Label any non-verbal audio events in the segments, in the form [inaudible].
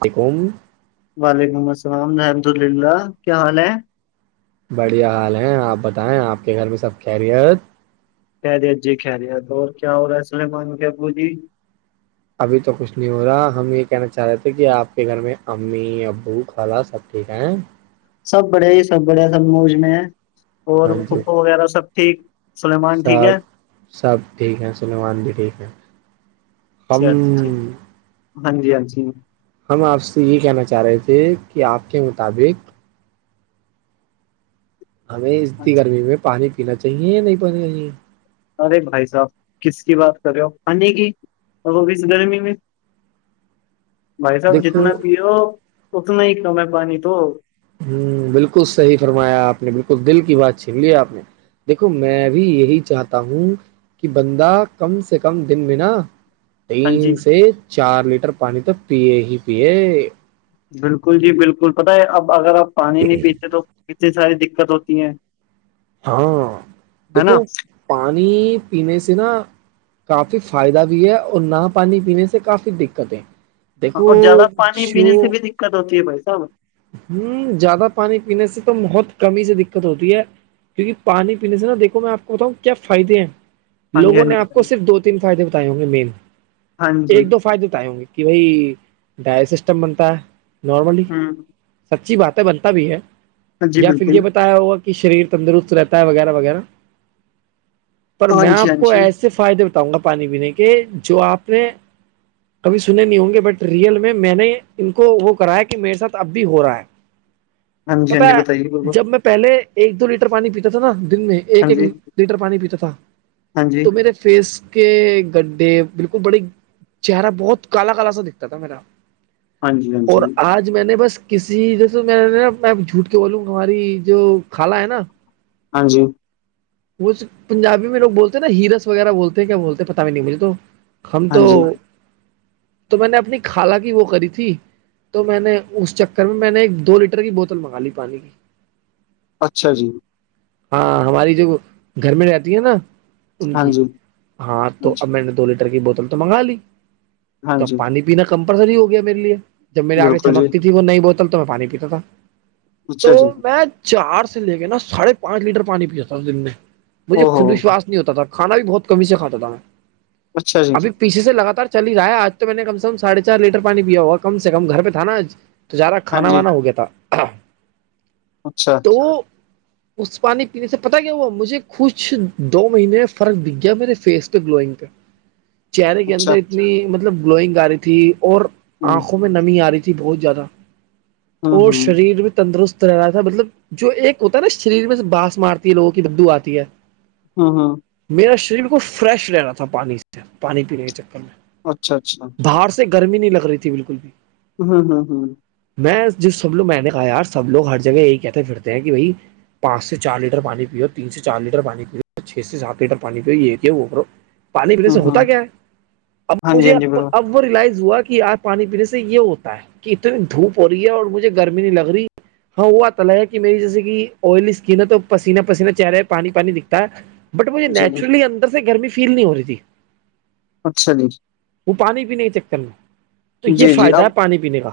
پیکم وعلیکم السلام میں الحمدللہ کیا حال ہیں بڑھیا حال ہے آپ بتائیں آپ کے گھر میں سب خیریت خریت جی خریت اور کیا ہو رہا ہے سلمان کے ابو جی ابھی تو کچھ نہیں ہو رہا ہم یہ کہنا چاہ رہے تھے کہ آپ کے گھر میں امی ابو خالا سب ٹھیک ہیں سب بڑے ہی سب بڑے سب موج میں اور ہاں جی پھوپھو وغیرہ سب ٹھیک سلیمان ٹھیک ہے سب سب ٹھیک ہیں سلممان بھی ٹھیک ہیں کم اچھا ٹھیک ہاں جی ہاں جی ہم آپ سے یہ کہنا چاہ رہے تھے کہ آپ کے مطابق ہمیں اتنی گرمی میں پانی پینا چاہیے یا نہیں پانیا چاہیے ارے بھائی صاحب کس کی بات کر رہے ہو پانی کی اس گرمی میں [inaudible] بھائی صاحب دیکھو جتنا پیو اتنا ہی کم ہے پانی تو ہوں بالکل صحیح فرمایا آپ نے بالکل دل کی بات چھین لی آپ نے دیکھو میں بھی یہی چاہتا ہوں کہ بندہ کم سے کم دن بنا ہاں جی تین سے چار لیٹر پانی تو پیے ہی پیے بالکل جی بالکل پت ہے اب اگر آپ پانی نہیں پیتے تو کتنی ساری دقت ہوتی ہیں ہاں ہے دیکھو نا پانی پینے سے نا کافی فائدہ بھی ہے اور نہ پانی پینے سے کافی دقتیں دیکھو ش دت ہوتی ہے بھ صابر ہوں زیادہ پانی پینے سے تو بہت کمی ہی سے دقت ہوتی ہے کیوںک پانی پینے سے نہا دیکو میں آپ کو بتاؤں کیا فائدے ہیں لوگوں نے آپ کو صرف ہاں دو تین فائدے بتائے ہوں گے مین جی ایک دو فائدے تو آئے ہوں گے کہ بھائی ڈائٹ سسٹم بنتا ہے نارمل ہاں سچی باتیں بنتا بھی ہے جی یا پھر یہ بتائیے ہوگا کہ شریر تندرست رہتا ہے وغیرہ وغیرہ پر میں ہاں جی آپ کو ایسے ہوں سے فائدے بٹاؤں گا پانی پینے کے جو آپ نے کبھی سنے نہیں ہوں گے بٹ ریئل میں میں نے ان کو وہ کرایا کہ میرے ساتھ اب بھی ہو رہا ہے ہاں جی بالکل ہاں جی ہاں جی ہاں جی ہاں پتا جی ہے بتائیے بالکل جب میں پہلے ایک دو لیٹر پانی پیتا تھا نا دن میں ہاں ایک ایک جی لیٹر پانی پیتا تھا ہاں جی تو میرے فس کے گڈے بالکل بڑے چہرہ بہت کالا کالا سا دکھتا تھا میرا ہاں جی اور آج میں نے بس کسی جیسے میں نا میں جھوٹ کے بولوں گا ہماری جو خالہ ہے نا ہاں جی وہ پنجابی میں لوگ بولتے ہیں ن ہیرس وغیرہ بول ہیں کیا بولتے ہیں پت بھی نہیں مجھے تو ہم ہاں تو جی تو میں نے اپنی خالہ کی وہ کری تھی تو میں نے اس چکر میں میں نے ایک دو لیٹر کی بوتل منگا لی پانی کی اچھا جی ہاں ہماری جو گھر میں رہتی ہے نا ان ہاں کی جی ہاں تو اب میں نے دو لیٹر کی بوتل تو منگا لی ہاں تو جی اب پانی پ پناا کمپلسری ہو گیا میرے لیے جب میرے آگے بالکل جی چمکتی تھی وہ نئی بوتل تو میں پانی پیتا تھا تو اچھا جی میں چار سے لے کے نا ساڑھے پانچ لیٹر پانی پیا تھا اس دن میں مجھے او ہو خود وشواس نہیں ہوتا تھا کھانا بھی بہت کمی سے کھاتا تھا میں اچھا جی جی پیھے سے لگاتار چل ہی رہا ہے آج تو میں نے کم سے کم ساھے چار لیٹر پانی پیا ہوا کم سے کم گ پہ تھا نا آج تو زیادہ ہاں کھانا جی وانا ہو گیا تھا اچھا تو اس پانی پینے سے پتاہ کیا ہوا مجھے کچھ دو مہینے میں فرق دکھ گیا میرے فیس پہ گلوئنگ پہ [unintelligible] چہرے کے اچھا اندر اتنی مطلب گلوئنگ آ رہی تھی اور ہوں آنکھوں میں نمی آ رہی تھی بہت زیادہ ہوں اور ہوں شریر بھی تندرست رہا تھا مطلب جو ایک ہوتا ہے نا شریر میں سے بانس مارتی ہے لوگوں کی بدو آتی ہے ہاں ہاں میرا شریر بالکل فریش رہنا تھا پانی سے پانی پینے کے چکر میں اچھا اچھا دھار سے گرمی نہیں لگ رہی تھی بالکل بھی ہوں ہوں ہوں میں ج سب لوگ میں نے کہا یار سب لوگ ہر جگہ یہی کہتے پھرتے ہیں کہ بھائی پانچ سے چار لیٹر پانی پیو تین سے چار لیٹر پانی پیو چھ سے سات لیٹر پانی پیو یہوو پانی پینے ہوں سے ہاں ہوتا کیا ہے اب ہاں جی مجھے ہاں جی ا بر اب وہ ریلائز ہوا کہ ار پانی پینے سے یہ ہوتا ہے کہ اتنی دھوپ ہو رہی ہے اور مجھے گرمی نہیں لگ رہی ہاں وہ آ تل ہے کہ میری جیسے کہ آئلی اسکن ہے تو پین پسین چہ رہا ہے پانی پانی دکھتا ہے بٹ مجھے جی جی نیچرلی اندر سے گرمی فیل نہیں ہو رہی تھی اچھا جی وہ پانی پینے کے چکر میں تو یہ جی جی فائدہ اب ہے پانی پینے کا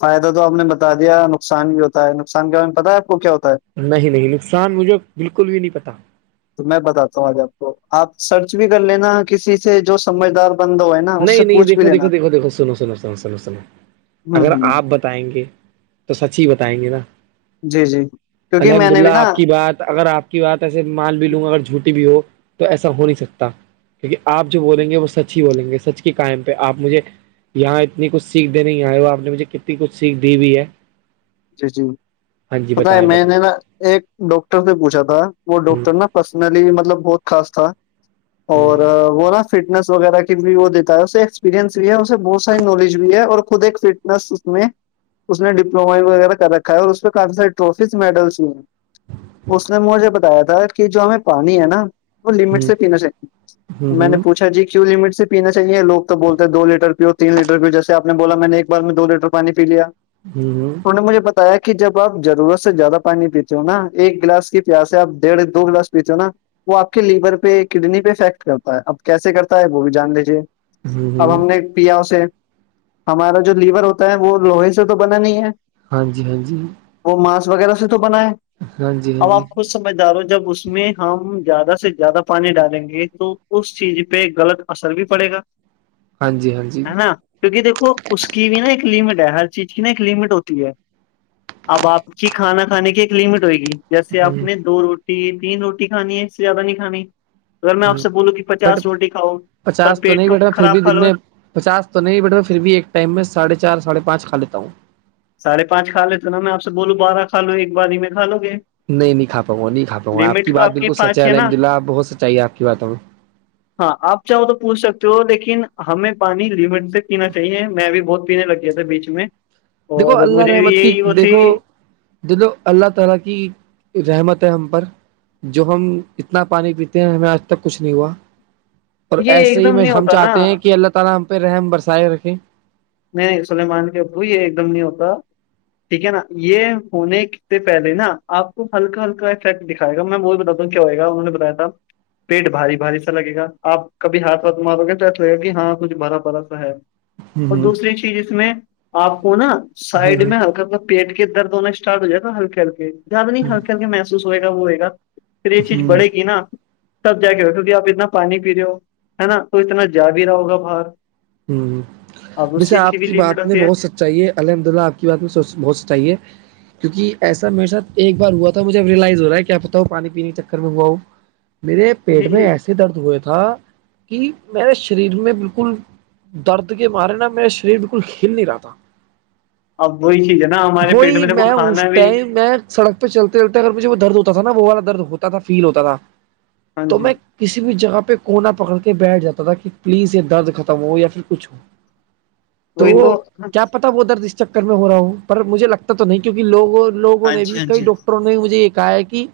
فائدہ تو آپ نے بتا دیا نقصان بھی ہوتا ہے نقصان کے بارے میں پتتا ہے آپ کو کیا ہوتا ہے نہیں نہیں نقصان مجھے بالکل بھی نہیں پتا تو میں بتاتا ہوں آج آپ کو آپ سرچ بھی کر لینا کسی سے جو سمجھدار بند ہو ہے نا اس نہیں سے نہیں پوچھ بھی دیکھو لینا دیکھو دیکھو دیکھو سنو سنو سنو سنو سنو ہوں اگر ہوں آپ بتائیں گے تو سچ ہی بتائیں گے نا جی جی کیونکہ میں الحمد نے للہ بھی نا آپ کی بات اگر آپ کی بات ایسے مال بھی لوں گا اگر جھوٹی بھی ہو تو ایسا ہو نہیں سکتا کیونکہ آپ جو بولیں گے وہ سچ ہی بولیں گے سچ کے قائم پہ آپ مجھے یہاں اتنی کچھ سیکھ دنے آئے ہو آپ نے مجھے کتنی کچھ سیکھ دی بھیئی ہے جی جی ہاں جی پت ہے بتائیں میں بتائیں نے نا ایک ڈاکٹر سے پوچھا تھا وہ ہ ڈاکٹر نا پرسنلی مطلب بہت خاص تھا اور وہ نا فٹنس وغیرہ کی بھی وہ دیتا ہے اسے ایکسپیریئنس بھی ہے اسے بہت ساری نالج بھی ہے اور خود ایک فٹنس میں اس نے ڈپلووما وغیرہ کر رکھا ہے اور اس پہ کافی سارے ٹرافیز میڈلس ہو ہیں اس نے مجھے بتایا تھا کہ جو ہمیں پانی ہے نا وہ لمٹ سے پینا چاہتی ہ میں نے پوچھا جی کیو لمٹ سے پینا چاہیے لو تو بولتے دو ل لیٹر پی اور تین لیٹر پیو جیس آپ نے بلا میں نے ایک بار میں دو لیٹر پانی پی لیا ھمم ھمم انہوں نے مجھے بتایا کہ جب آپ ضرورت سے زیادہ پانی پیتے ہو نا ایک گلاس کی پیاس سے آپ ڈیڑھ دو گلاس نا وہ آپ کے لیور پہ کڈنی پہفیکٹ کرتا ہے اب کیسے کرتا ہے وہ بھی جان لیجیے ہ اب ہ ہم نے پیا اسے ہمارا جو لیور ہوتا ہے وہ لوہے سے تو بنا نہیں ہے ہاں جی ہاں جی وہ مانس وغیرہ سے تو بنائے ہاں جی ہاں اب جی آپ سمجھدار ہو جب اس میں ہم زیادہ سے زیادہ پانی ڈالیں گے تو اس چیز پہ غلط اثر بھی پڑے گا ہاں جی ہاں جی ہے نا کیونکہ دیکھو اس کی بھی نا ایک لمٹ ہے ہر چیز کی نا ایک لمٹ ہوتی اب آپ کی کھانا کھانے کی ایک لمٹ ہوئے گی جیسے آپ ہ نے دو روٹی تین روٹی کھانی ہے زیاہ نہیں کھانی اگر میں آپ ہ سے بولوں کہ بٹ پچاس روٹی کھاؤ پر پچاس پیٹ نہیں تو بیٹا پھر بھی خراب پھل دن ہو میں پچاس تو نہیں بیٹا پھر بھی ایک ٹائم میں ساڑھے چار ساڑھے پانچ کھا لیتا ہوں ساھے پانچ کھا لیتے نا میں آپ سے بولوں بارہ کھ لو ایک بار ہی میں کا لو گے نہیں نہیں کھا پاؤا نہیں کھاؤںا آپ کی لمٹ تو بات بالکل سچ ہے پانچ نا الحمد للہ بہت سچائیے آپ کی باتوں میں ہاں آپ چاہو تو پوچھ سکتے ہو لیکن ہمیں پانی لمٹ سے پینا چاہیے میں بھی بہت پینے لگ یہ تھے بیچ میں دیکھو اور اللہ مجھے بھی رحمت کی یہی وہ تھی دیکھو د اللہ تعالی کی رحمت ہے ہم پر جو ہم اتنا پانی پیتے ہیں ہمیں آج تک کچھ نہیں ہوا اور یہ ایسے ایک ہی دم میں نہیں ہم ہوتا نا چاہتے ہیں کہ اللہ تعالی ہم پہ رحم برسائے رکھیں نہیں سلیمان کے ابو یہ ایک دم نہیں ہوتا ٹھیک ہے نا یہ ہونے سے پہلے نا آپ کو ہلکا ہلکا افیکٹ دکھائےا میں وہی بتا ہوں کیا ہو گا انہوں بتایا تھا پیٹ بھاری باری سا لگےا آپ کبھی ہاتھ ہاتھ مارو گے تو ایسا لگا کہ ہاں کچھ بھرا بھرا سا ہے اور ہ دوسری چیز اس میں آپ کو نا سائڈ میں ہ ہلکا پک پیٹ کے درد ہونا اسٹارٹ ہو جائے گا ہلکے ہلک زیادہ نہیں ہلکے ہلکے محسوس ہوئے گ وہ ہو گا پھر یہ چیز بڑھے ہ گی نا تب جا کے بیٹٹونکہ آپ اتنا پانی پی رہے ہو ہے نا تو اتنا جا بھی رہا ہوگا باہر ہ اب اس ویسے چیز آپ بھی کی لمٹ بات نے ہوتی ہے بہت س چاہیے الحمد للہ آپ کی بات میں سوچ بہت چاہیے کیوںک ایسا میرے ساتھ ایک بار ہوا تھا مجےب ریلائز ہو رہا ہے کیاپ بتاؤ پانی پینے چکر میں ہوا ہوں میرے پیٹ جی میں جی ایسے درد ہوئے تھا کہ میرے شریر میں بالکل درد کے مارے نا میرا شریر بالکل ہل نہیں رہا تھا اب وہی چیز ہے نا ہمارے پیٹ وہی دیکھو میں اس کھانا بھی ٹائم میں سڑک پہ چلتے چلتے اگر مجھے وہ درد ہوتا تھا نا وہ والا درد ہوتا تھا فیل ہوتا تھا ہاں تو جی میں کسی بھی جگہ پہ کونا پکڑ کے بیٹھ جاتا تھا کہ پلیز یہ درد ہو یا پھر کچھ ہو تو کیا پتا وہ درد اس چکر میں ہو رہا ہوں پر مجھے لگتا تو نہیں کیونکہ لووں لوگوں ہاں نے جی بھی ہاں کئی جی ڈاکٹروں نے مجھے ایک ہے کہ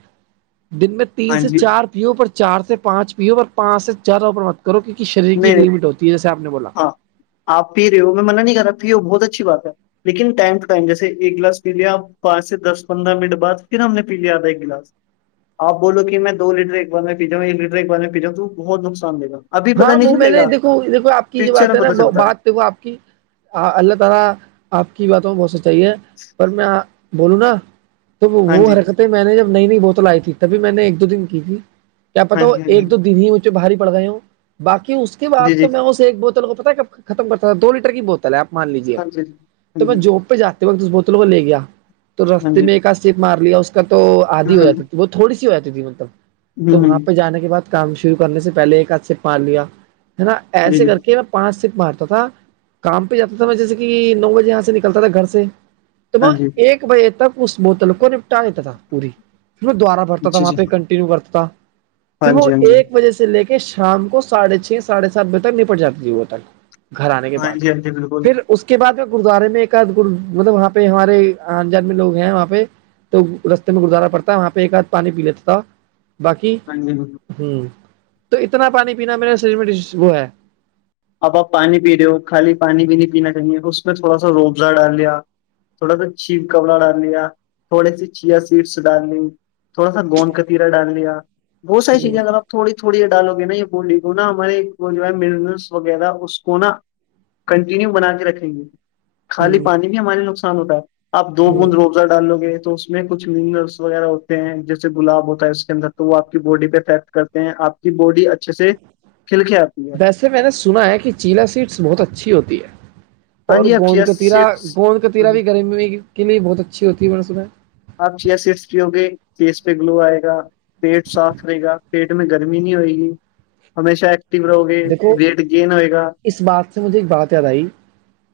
دن میں تین ہاں سے جی چار پی او پر چار سے پانچ پی او پر پانچ سے چار اوروپر مت کرو کیونک شر کی ایک لمٹ ہوتی ہے جیسے آپ نے بولا اں آپ پی رہے ہو میں منع نہیں کر رہا پی ہو بہت اچھی بات ہے لیکن ٹائم ٹ ٹائم جیسے ایک گلاس پی لیا پانچ سے دس پندرہ منٹ بعد پھر ہم نے پی لیا آدھا ایک گلاس آ بولو کہ میں دو ل لیٹر ایک بار میں پی جا ہوں ایک لیٹر ایک بار میں پیاؤوں تم بہت نقصان د گاب ہاں وہ میں نے دیکو دیکھو آپ کی جو بات ہے میں پتا نا چلتا ہے بات اللہ تعالی اپ کی باتوں بہت سے چاہیے پر میں بولو نا ت ہاں وہ جی حرکت میں نے جب نئی نئی بوتل آئی تھی تبھی میں نے ایک دو دن کی تھی کیا پتا ہاں ہو جی ہاں ایک دو دن ہی مجھے بھاری پڑ گئے ہوں باقی اس کے بع جی جی تو جی میں اس ایک بوتل کو پتا کب ختم کرتا تھا دو لیٹر کی بوتل ہے آپ مان لیجیے ہاں جی تو ہاں میں جی جب پہ جاتا اس بوتلوں کو لے گیا تو ہاں رستے جی میں ایک سییک مار لیا اس کا تو آدھی ہو ہ جاتا تھی ب تھوڑی سی ہو جاتی تھی مطلب تو وہاں پہ جانے کے بعد کام شرو کرنے سے پہل ایک آدھ سے پان لیا ہے نا ایسے ہ کر کے میں پانچ سیٹ مارتا تھا کام پہ جاتا تھا میں جیسے کہ نو بجے یہاں سے نکلتا تھا گھر سے ہ وہ ہ ایک بجے تک اس بوتل کو نپٹاتا تھا پوری پ دوبارہ پ برتا تھا جی جی ہاں جی جی وہاں جی پہ کنٹینیو برتا پھر ہاں وہ جی ہاں جی ایک بجے سے لے کے شام کے سڑھے چھ ساڑھے سات بجے تک نپٹ جاتی تھی وہ تک گھر آنے کے ہاں بعد جی ہاں جی بالکل پھر اس کے بعد گرودوارے میں ایکد مطلب وہاں پہ ہمارے آ جان میں لوگ ہیں وہاں پہ تو رستے میں گردوارہ پڑتا وہاں پہ ایک آدھ پانی پی لیتا تھا باقی ہاں جی ہوں تو اتنا پانی پینا میرے شریر میں وہ ہے اب آپ پانی پی رہے ہو خالی پانی بھی نہیں پینا چاہیے اس میں تھوڑا سا روبزہ ڈال لیا تھوڑا سا چیپ کپڑا ڈال لیا تھوڑی سی چیا سیٹس ڈال لی تھوڑا سا گوند کا تا ڈال لیا بہت ساری چیزیں اگر آپ تھوڑی تھوڑی ڈالوے نا یہ بولی کو نا ہمارے وہ جو ہے م وغیرہ اس کو نا کنٹینیو بنا کے رکھیں گے خالی پانی میں ہمارے نقصان ہوتا ہے آپ دو بوند رو ڈالو گے تو اس میں کچھ منرلس وغیرہ ہوتے ہیں جیسے گلاب ہوتا ہے اس کے اندر تو وہ آپ کی باڈی پہ افیکٹ کرتے ہیں آپ کی باڈی اچھے سے کھلک آتی ہے جے میں نے سنا ہے کہ چیلا سیٹس بہت اچھی ہوتی ہے ہاں اور جی آپ گوند چیئر ک ترا سیٹس گوند کاتییرا بھی گرمی کے لیے بہت اچھی ہوتی ہے ب صبح آپ چیئر سرف کی گے فیس پہ گلو آئے گا پیٹ صاف رہے گا پیٹ میں گرمی نہیں رہئے گی ہمیشہ ایک دیکھو اس بات سے مجھے ایک بات یاد آئی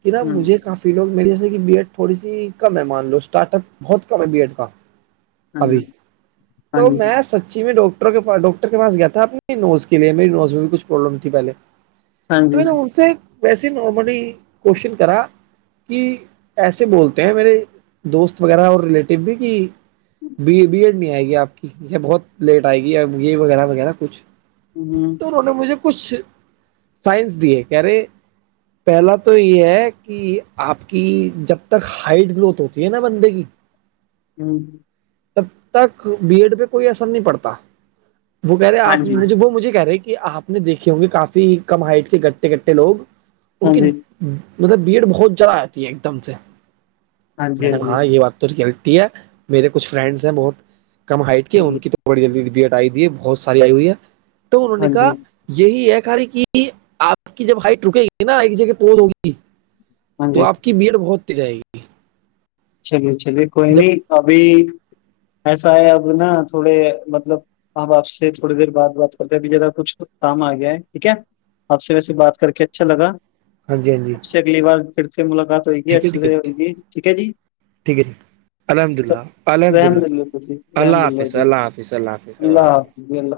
کہ نا مجھے ہ کافی فی لوگ میری جیسے کہ بی ایڈ تھوڑی سی کم ہے مان لو اسٹارٹ اپ بہت کم ہے بی ایڈ کا ابھی ہاں تو جی میں سچی میں ڈوک ڈاکٹر کے پاس گیا تھا آ اپ نوز کے لیے میری نوز میں بھی کچھ پرابلم تھیہلے ہاں تو جی میں نے ان سے ویسے نارملی کوشچن کرا کہ ایسے بولتے ہیں میرے دوست وغیرہ اور ریلیٹیو بھی کہ بی ایڈ نہیں آئے گی آپ کی بہت لیٹ آئے گی یہ وغیرہ وغیرہ کچھ ہ تو انہوں نے مجھے کچھ سائنس دیے کہہ رہے پہلا تو یہ ہے کہ آپ کی جب تک ہائٹ گروتھ ہوتی ہے نا بندے کی [inaudible] ہوں تب تک بی ایڈ پہ کوئی اثر نہیں پڑتا وہ کہہ رہے ہیں ہاں آپ جی نے وہ مجھے کہہ رہے کہ آپ نے دیکھے ہوں گے کافی کم ہائٹ کے گٹے گٹے لوگ ہ ان کے ہ مطلب بی ایڈ بہت جرہ آتی ہے ایک دم سے ہاں جی میں ہاں جی ہاں نے جی ہاں جی کہا یہ بات ریئلٹی ہے میرے کچھ فرینڈس ہیں بہت کم ہائٹ کے ہاں ان جی کی تو بڑی جلدی بی ایٹ آئی دی ہے بہت ساری آئی ہوئی ہے تو انہوں نے ہاں جی کہا یہی ہے کی کہ آپ کی جب ہائٹ رکے گی نا ایک جگہ توز ہووںگی ہاں تو جی آپ کی بی ایڈ بہت ت ج آائے گی چلیے چلیے کوئی جب نہیں ابھی ایسا ہے اب نا تھوڑے مطلب آپ آپ سے تھوڑی دیر بعد بات کرتے ہیں اب جذرا کچھ کام آ گیا ہے ٹھیک ہے آپ سے و سے بات کر کے اچھا لگا ہاں جی ہاں جی آپ اگلی بار پھر سے ملاقات ہوئی گی ٹھیک ہے اچھے ٹھیک ہے سے ہوئیگی ٹھیک ہے جی ٹھیک ہے الحمد سلام۔ للہ الحمدلہ الحمد اللہ اللہ الحمد حافظ اللہ حافظ اللہ حافظ اللہ حافظ ج اللہ